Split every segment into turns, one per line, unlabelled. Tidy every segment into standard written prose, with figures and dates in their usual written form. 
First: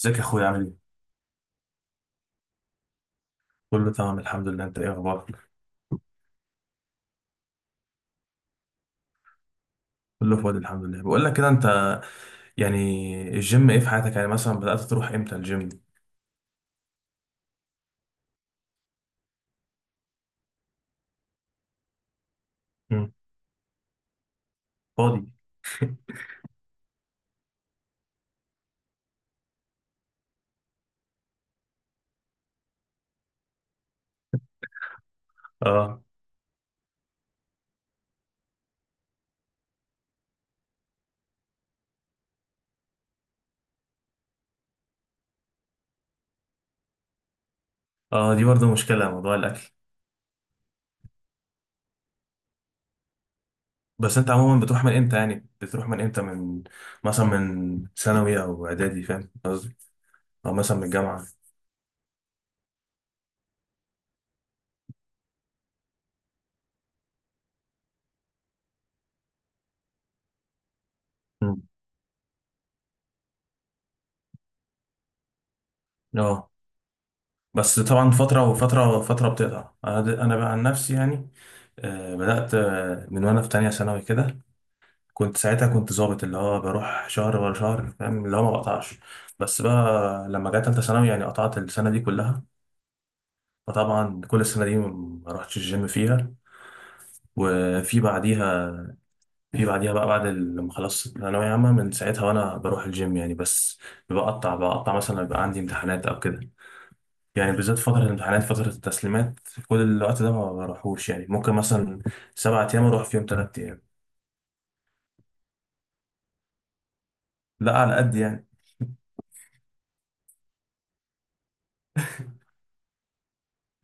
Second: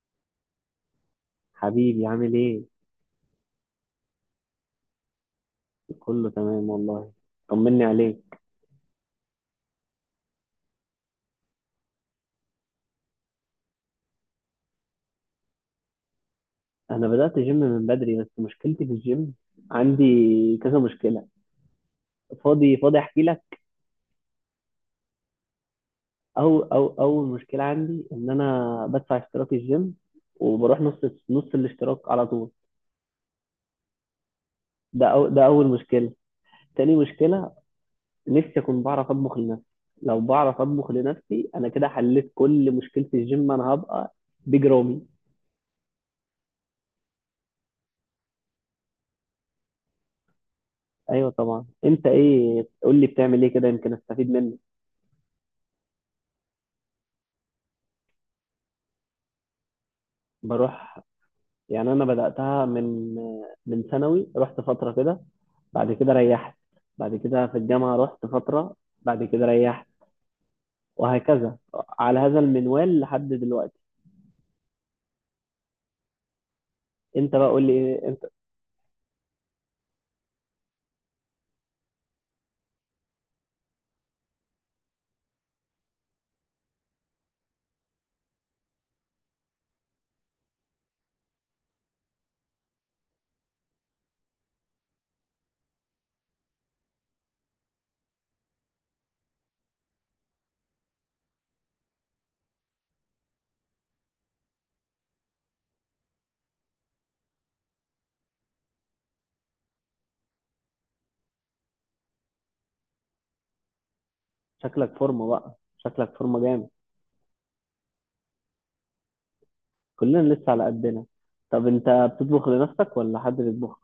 ازيك يا اخويا عامل ايه؟
حبيبي عامل ايه؟
كله تمام الحمد لله، انت ايه اخبارك؟
كله تمام والله. طمني عليك.
كله فاضي الحمد لله. بقول لك كده، انت يعني الجيم ايه في حياتك؟ يعني مثلا بدأت تروح امتى الجيم؟
انا بدأت جيم من بدري، بس مشكلتي في الجيم. عندي كذا مشكلة. فاضي؟ فاضي؟
امم
احكي لك.
فاضي.
او او اول مشكلة عندي ان انا بدفع اشتراك الجيم وبروح نص الاشتراك على طول. ده اول
اه
مشكلة. تاني مشكلة: نفسي اكون بعرف اطبخ لنفسي. لو بعرف اطبخ لنفسي انا كده حليت كل مشكلة الجيم، انا هبقى بيج رامي.
اه دي برضه مشكلة موضوع الاكل.
ايوه طبعا. انت ايه؟ قول لي بتعمل ايه كده يمكن
بس
استفيد
انت
منك.
عموما بتروح من امتى يعني؟ بتروح من امتى من مثلا من ثانوي او اعدادي، فاهم قصدي؟ او مثلا من
بروح
الجامعة.
يعني انا بداتها من ثانوي، رحت فتره كده، بعد كده ريحت. بعد كده في الجامعه رحت فتره، بعد كده ريحت، وهكذا
امم
على هذا المنوال لحد دلوقتي.
اه.
انت بقى، قول لي
بس
ايه
طبعا
انت.
فترة وفترة فترة بتقطع. انا بقى عن نفسي يعني. بدأت من وانا في تانية ثانوي كده. كنت ساعتها كنت ظابط، اللي هو بروح شهر ورا شهر، فاهم اللي هو ما بقطعش. بس بقى لما جت تالتة ثانوي يعني قطعت السنة دي كلها. فطبعا كل السنة دي ما رحتش الجيم فيها. وفي بعديها، في بعديها بقى بعد لما خلصت ثانوية عامة، من ساعتها وأنا بروح الجيم يعني. بس بقطع مثلا لما يبقى عندي امتحانات أو كده، يعني بالذات فترة الامتحانات، فترة التسليمات، كل الوقت ده ما بروحوش يعني. ممكن مثلا 7 أيام أروح فيهم 3 أيام.
شكلك فورمه بقى، شكلك فورمه جامد.
لا على قد يعني.
كلنا لسه على قدنا. طب انت بتطبخ لنفسك ولا حد بيطبخ؟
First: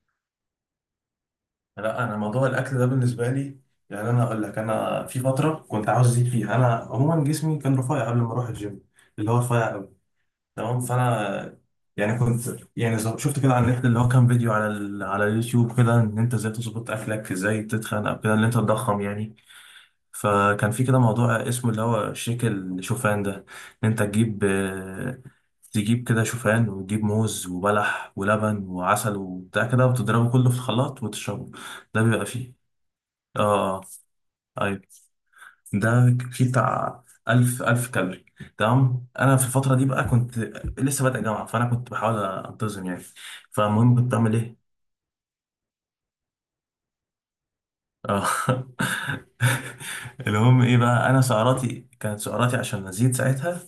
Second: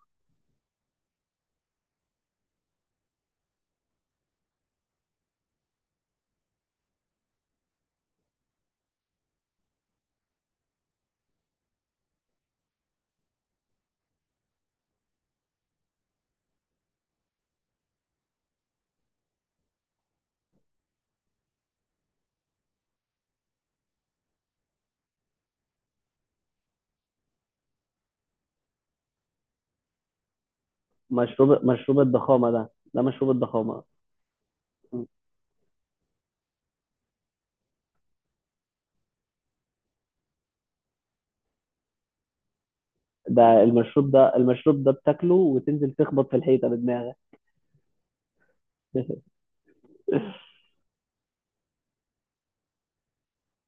لا انا موضوع الاكل ده بالنسبه لي، يعني انا اقول لك انا في فتره كنت عاوز ازيد فيها. انا عموما جسمي كان رفيع قبل ما اروح الجيم، اللي هو رفيع قوي. تمام. فانا يعني كنت يعني شفت كده على النت، اللي هو كان فيديو على على اليوتيوب كده، ان انت ازاي تظبط اكلك، ازاي تتخن او كده، ان انت تضخم يعني. فكان في كده موضوع اسمه اللي هو شيك الشوفان ده. ان انت تجيب تجيب كده شوفان وتجيب موز وبلح ولبن وعسل وبتاع كده، وتضربه كله في الخلاط وتشربه.
مشروب
ده بيبقى
الضخامه
فيه.
ده، مشروب
اه،
الضخامه.
ايوه، ده فيه بتاع 1000 كالوري. تمام، انا في الفتره دي بقى كنت لسه بادئ جامعه، فانا كنت بحاول انتظم يعني.
ده
فالمهم
المشروب
كنت بعمل
ده
ايه.
المشروب ده بتاكله وتنزل تخبط في الحيطه بدماغك.
اه المهم ايه بقى، انا سعراتي كانت، سعراتي عشان ازيد ساعتها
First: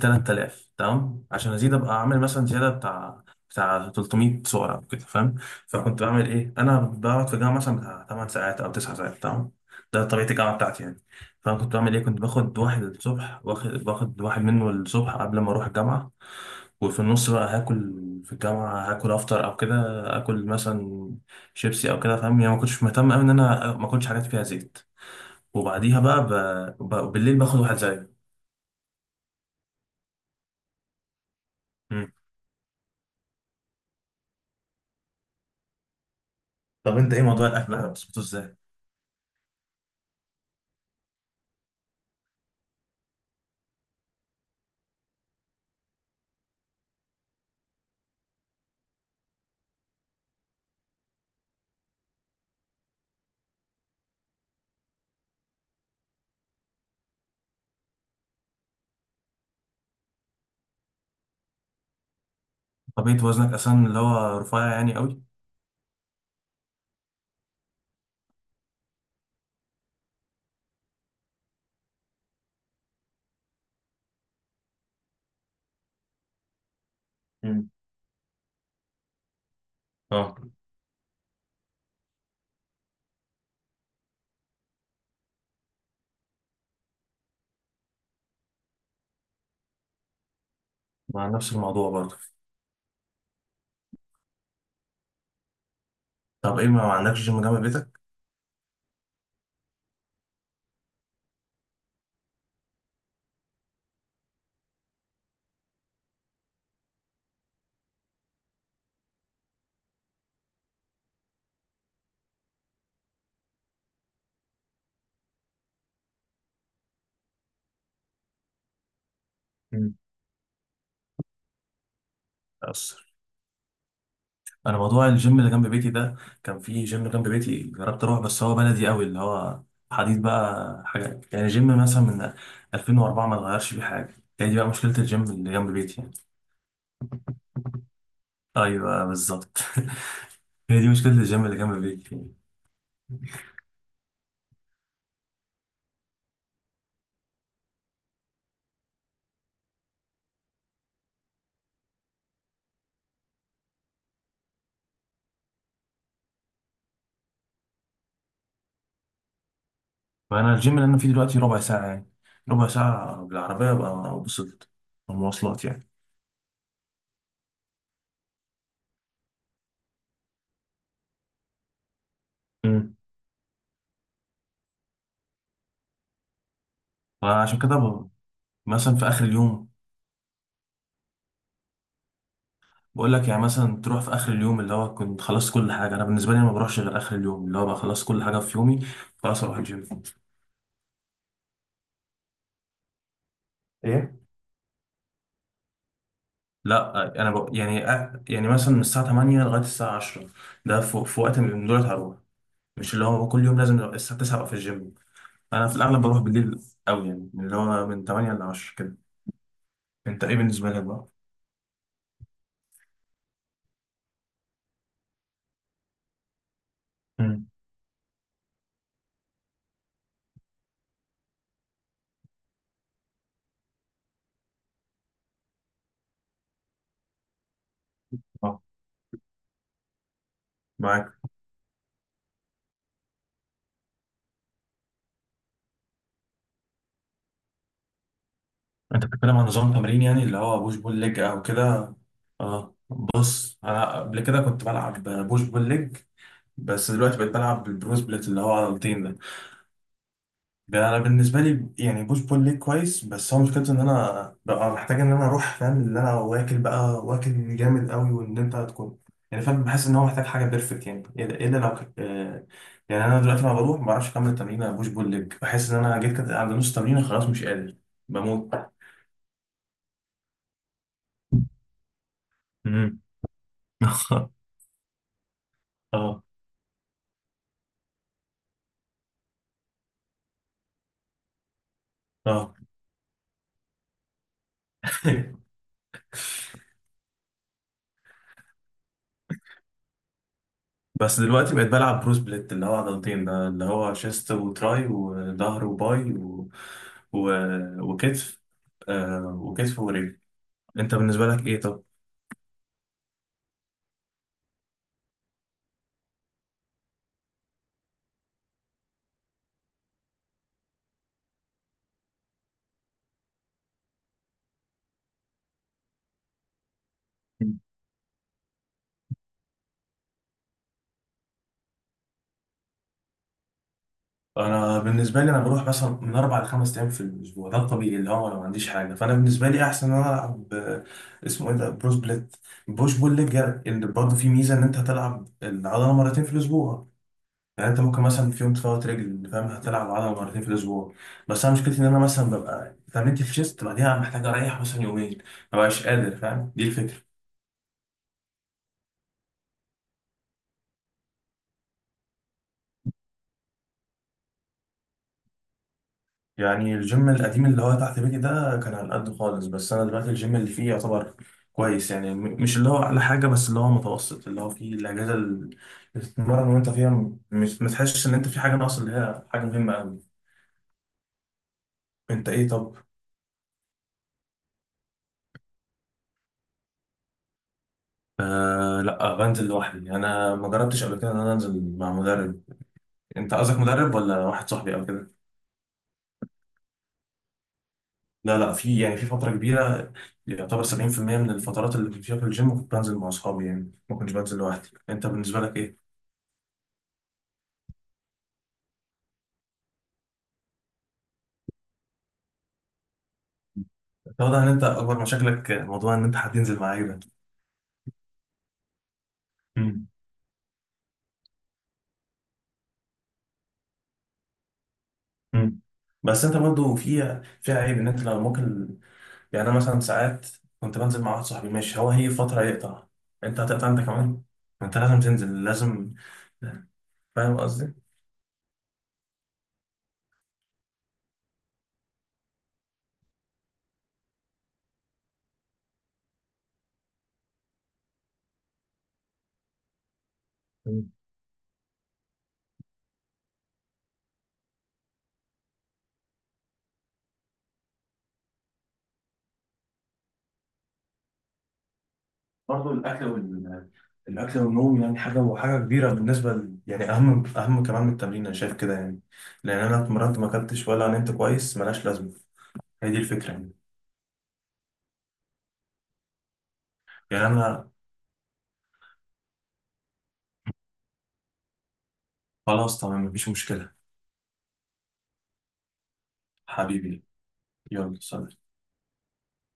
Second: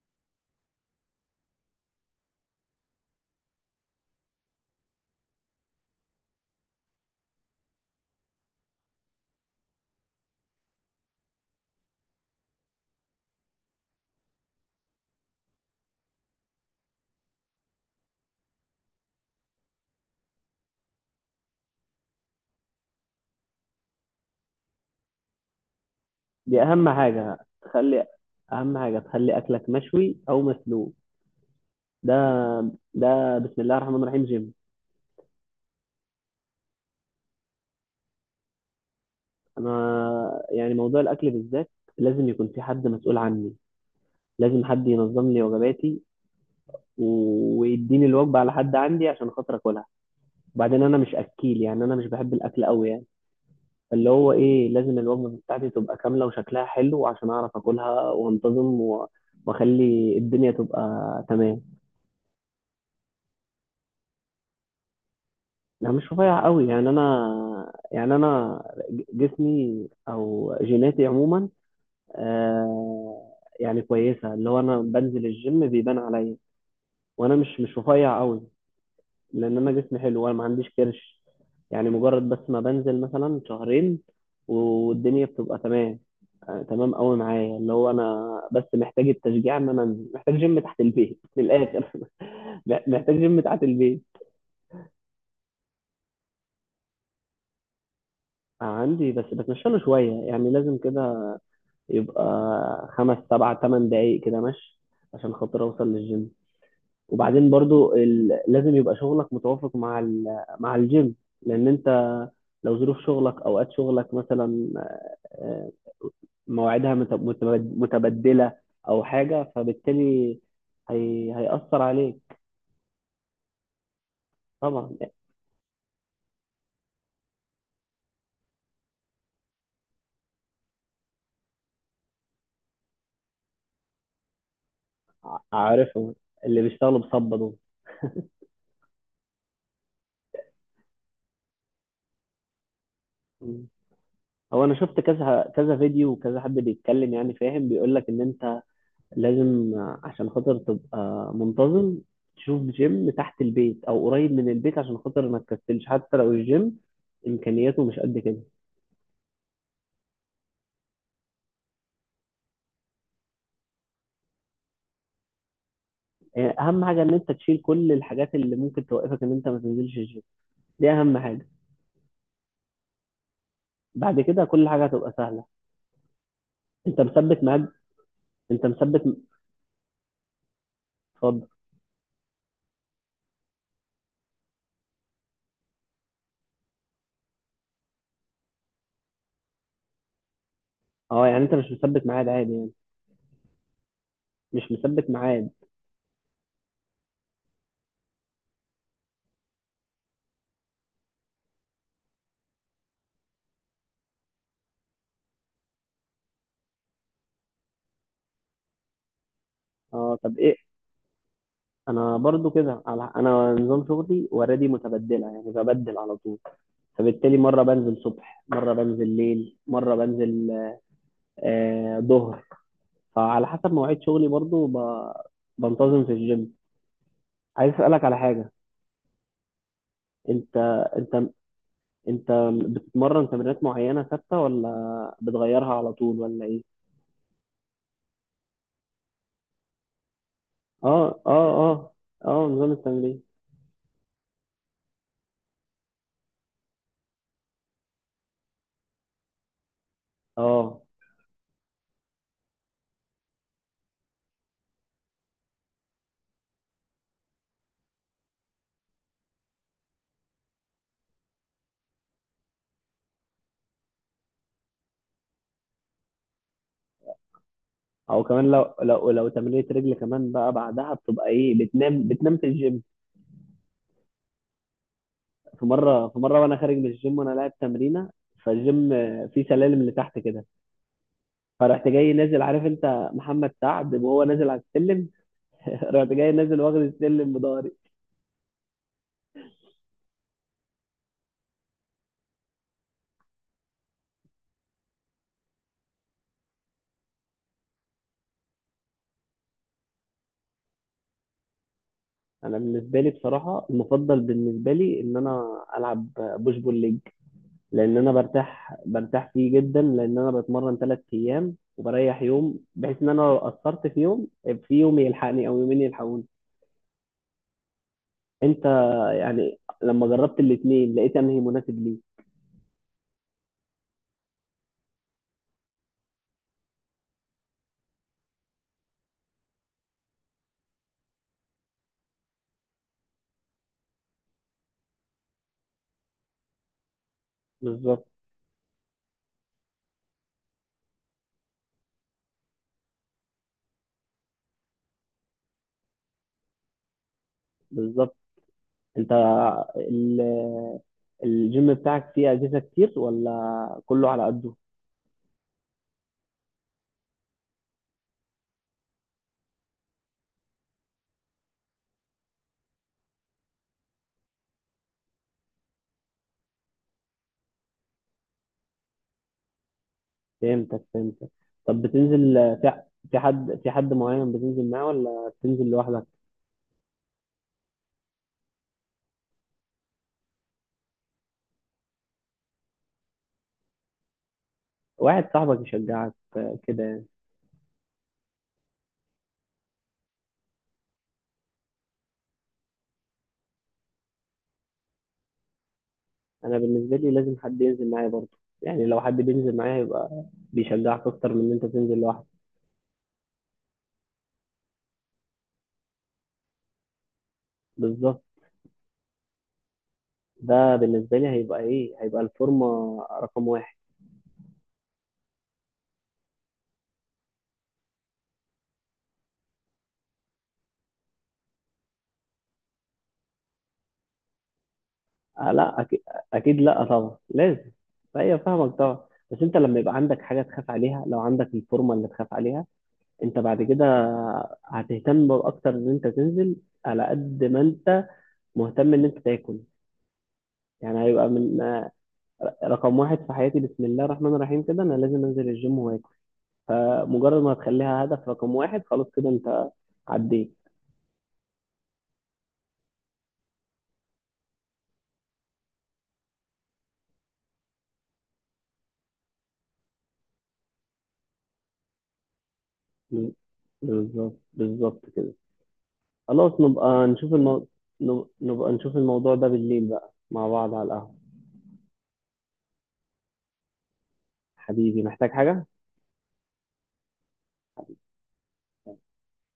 3000. تمام، عشان ازيد ابقى اعمل مثلا زياده بتاع 300 صوره او كده، فاهم. فكنت بعمل ايه؟ انا بقعد في الجامعه مثلا بتاع 8 ساعات او 9 ساعات، تمام، ده طبيعه الجامعه بتاعتي يعني. فانا كنت بعمل ايه؟ كنت باخد واحد الصبح، باخد واحد منه الصبح قبل ما اروح الجامعه. وفي النص بقى هاكل، في الجامعه هاكل افطر او كده. اكل مثلا شيبسي او كده، فاهم يعني، ما كنتش مهتم قوي ان انا ما اكلش حاجات فيها زيت. وبعديها بقى
دي اهم حاجه.
بالليل باخد واحد
تخلي
زيه.
اهم حاجه تخلي اكلك مشوي او مسلوق.
مم.
ده ده بسم الله الرحمن الرحيم جيم.
طب انت ايه موضوع الاكل ده بتظبطه ازاي؟
انا يعني موضوع الاكل بالذات لازم يكون في حد مسؤول عني، لازم حد ينظم لي وجباتي ويديني الوجبه على حد عندي عشان خاطر اكلها. وبعدين انا مش اكيل يعني، انا مش بحب الاكل قوي يعني. فاللي هو ايه، لازم الوجبه بتاعتي تبقى كامله وشكلها حلو عشان اعرف اكلها وانتظم واخلي الدنيا تبقى تمام.
طبيعة وزنك أساسا اللي هو رفيع يعني قوي؟
لا مش رفيع قوي يعني. انا يعني انا، جسمي او جيناتي عموما، آه يعني كويسه، اللي هو انا بنزل الجيم بيبان عليا، وانا مش
مم.
مش رفيع قوي. لان انا جسمي حلو وانا
اه.
ما عنديش كرش. يعني مجرد بس ما بنزل مثلا شهرين والدنيا بتبقى تمام. تمام قوي معايا. اللي هو انا بس محتاج التشجيع ان انا انزل، محتاج جيم تحت البيت
مع
من
نفس
الاخر.
الموضوع برضه.
محتاج جيم تحت البيت.
طب إيه ما عندكش جيم جنب بيتك؟
عندي، بس بتمشى له شويه يعني. لازم كده يبقى خمس سبع تمن دقايق كده مشي عشان خاطر اوصل للجيم. وبعدين برضو لازم يبقى شغلك متوافق مع مع الجيم. لان انت لو ظروف شغلك، اوقات شغلك مثلا، آه، مواعيدها متبدله او حاجه،
مم.
فبالتالي هيأثر عليك.
أصر. أنا
طبعا.
موضوع الجيم اللي جنب بيتي ده، كان في جيم جنب بيتي جربت أروح، بس هو بلدي قوي، اللي هو حديد بقى حاجة، يعني جيم مثلا من 2004 ما اتغيرش فيه حاجة. هي دي بقى مشكلة الجيم اللي جنب بيتي يعني.
عارفهم، اللي بيشتغلوا بصبة دول.
أيوه بالظبط. هي دي مشكلة الجيم اللي جنب بيتي يعني.
مم. هو انا شفت كذا فيديو، وكذا حد بيتكلم يعني، فاهم، بيقول لك ان انت لازم عشان خاطر تبقى منتظم تشوف جيم تحت البيت او قريب من البيت عشان خاطر ما تكسلش، حتى لو الجيم امكانياته مش قد كده.
فأنا الجيم اللي أنا فيه دلوقتي ربع ساعة يعني. ربع ساعة بالعربية بقى وصلت المواصلات
اهم حاجه ان انت تشيل كل الحاجات اللي ممكن توقفك ان انت ما تنزلش الجيم، دي اهم حاجه.
يعني.
بعد كده كل حاجه هتبقى سهله. انت مثبت
فعشان
ميعاد.
كده
انت
مثلا
مثبت.
في اخر اليوم،
اتفضل.
بقول لك يعني مثلا تروح في اخر اليوم اللي هو كنت خلصت كل حاجه. انا بالنسبه لي، أنا ما بروحش غير اخر اليوم اللي هو بقى خلصت كل حاجه في يومي، خلاص اروح الجيم.
اه يعني انت مش مثبت ميعاد عادي يعني.
ايه.
مش مثبت ميعاد.
لا، انا يعني يعني مثلا من الساعه 8 لغايه الساعه 10، ده في وقت من دول هروح. مش اللي هو كل يوم لازم أبقى الساعه 9 ابقى في الجيم. انا في الاغلب بروح بالليل قوي يعني، اللي هو من 8 ل 10 كده.
اه
انت ايه
طب
بالنسبه
ايه؟
لك بقى؟
انا برضو كده انا نظام شغلي وردي متبدله يعني، ببدل على طول. فبالتالي
امم
مره بنزل صبح، مره بنزل ليل، مره بنزل ظهر. فعلى حسب مواعيد شغلي برضو بنتظم في الجيم. عايز اسالك على حاجه.
اه.
انت
معاك.
انت انت بتتمرن تمرينات معينه ثابته ولا بتغيرها على طول ولا ايه؟
انت بتتكلم عن نظام تمرين يعني اللي هو بوش بول ليج
اه،
او
اه، اه،
كده؟
اه، نظام
اه
التمرين.
بص، انا قبل كده كنت بلعب بوش بول ليج، بس دلوقتي بقيت بلعب بالبرو سبليت اللي هو عضلتين.
اه،
ده انا بالنسبه لي، يعني بوش بول ليج كويس، بس هو مشكلته ان انا ببقى محتاج ان انا اروح، فاهم اللي انا، واكل بقى، واكل جامد قوي، وان انت تكون يعني، فاهم. بحس ان هو محتاج حاجه بيرفكت يعني، الا إلا لو يعني انا دلوقتي لما بروح ما بعرفش اكمل تمرين بوش بول ليج. بحس ان انا جيت كده عند نص تمرين خلاص مش قادر،
او كمان
بموت.
لو لو تمرينة رجل كمان بقى، بعدها بتبقى ايه، بتنام، بتنام في الجيم.
مم.
في مره في
اه
مره وانا خارج من الجيم وانا لاعب تمرينه، فالجيم فيه سلالم لتحت كده، فرحت جاي نازل،
اه
عارف انت محمد سعد وهو نازل على السلم. رحت جاي نازل واخد السلم بضهري.
بس دلوقتي بقيت بلعب برو سبليت اللي هو عضلتين ده، اللي هو شيست وتراي وظهر وباي و... وكتف. وكتف ورجل. انت بالنسبة لك ايه طب؟
انا بالنسبه لي بصراحه، المفضل بالنسبه لي ان انا العب بوش بول ليج، لان انا برتاح فيه جدا، لان انا بتمرن 3 ايام وبريح يوم، بحيث ان انا لو قصرت في يوم، في يوم يلحقني او يومين يلحقوني. انت، يعني لما جربت الاثنين لقيت انهي مناسب ليك؟
انا بالنسبه لي، انا بروح مثلا من اربع لخمس ايام في الاسبوع، ده الطبيعي اللي هو انا ما عنديش حاجه. فانا بالنسبه لي احسن ان انا العب اسمه ايه ده، بروس بليت، بوش بول ليج. اللي برضه فيه ميزه ان انت هتلعب العضله مرتين في الاسبوع. يعني انت ممكن
بالظبط،
مثلا في يوم تفوت رجل، فاهم، هتلعب عضله مرتين في الاسبوع. بس انا مشكلتي ان انا مثلا ببقى اتمرنت في شيست، بعديها محتاج اريح مثلا يومين، ما بقاش قادر، فاهم، دي الفكره.
بالظبط. انت ال- الجيم بتاعك فيه اجهزه كتير ولا كله على قده؟
يعني الجيم القديم اللي هو تحت بيتي ده كان على قد خالص، بس انا دلوقتي الجيم اللي فيه يعتبر كويس يعني. مش اللي هو اعلى حاجه، بس اللي هو متوسط، اللي هو فيه الاجهزه اللي بتتمرن وانت فيها مش ما تحسش ان انت في حاجه ناقصه، اللي هي حاجه مهمه قوي.
فهمتك، فهمتك. طب
انت
بتنزل
ايه طب؟
في في حد معين بتنزل معاه ولا بتنزل لوحدك؟
آه لا، بنزل لوحدي. انا ما جربتش قبل كده ان انا انزل مع مدرب. انت قصدك مدرب ولا واحد صاحبي او كده؟
واحد صاحبك يشجعك، كده يعني.
لا لا، في يعني في فتره كبيره، يعتبر 70% من الفترات اللي كنت فيها في الجيم كنت بنزل مع اصحابي يعني، ما كنتش بنزل لوحدي. انت بالنسبه لك ايه؟
انا بالنسبه لي لازم حد ينزل معايا برضه يعني. لو حد بينزل معايا هيبقى بيشجعك اكتر من ان انت تنزل لوحدك.
واضح ان انت اكبر مشاكلك موضوع ان انت هتنزل مع عيلة.
بالظبط.
امم
ده بالنسبه لي هيبقى ايه، هيبقى الفورمه رقم واحد.
امم بس انت برضه في عيب ان انت لو ممكن يعني. انا مثلا ساعات كنت بنزل مع واحد صاحبي، ماشي، هو هي فتره يقطع، انت هتقطع انت كمان. انت لازم تنزل
آه لا
لازم.
أكيد، أكيد. لا طبعا
فاهم
لازم.
قصدي؟
فهي فاهمك طبعا. بس أنت لما يبقى عندك حاجة تخاف عليها، لو عندك الفورمة اللي تخاف عليها، أنت بعد كده هتهتم أكتر إن أنت تنزل، على قد ما أنت مهتم إن أنت تاكل. يعني هيبقى من رقم واحد في حياتي بسم الله الرحمن الرحيم كده، أنا لازم أنزل الجيم وآكل. فمجرد ما هتخليها هدف رقم واحد، خلاص كده أنت عديت.
برضه الاكل الاكل والنوم يعني حاجه وحاجه كبيره بالنسبه يعني اهم اهم كمان من التمرين، انا شايف كده يعني. لان انا اتمرنت ما اكلتش ولا نمت كويس ملهاش لازمه، هي دي الفكره يعني.
بالظبط، بالظبط كده. خلاص نبقى
يعني
نشوف
انا.
نبقى نشوف الموضوع ده بالليل بقى مع بعض على القهوة.
خلاص تمام مفيش مشكله.
حبيبي محتاج حاجة؟
حبيبي. يلا سلام.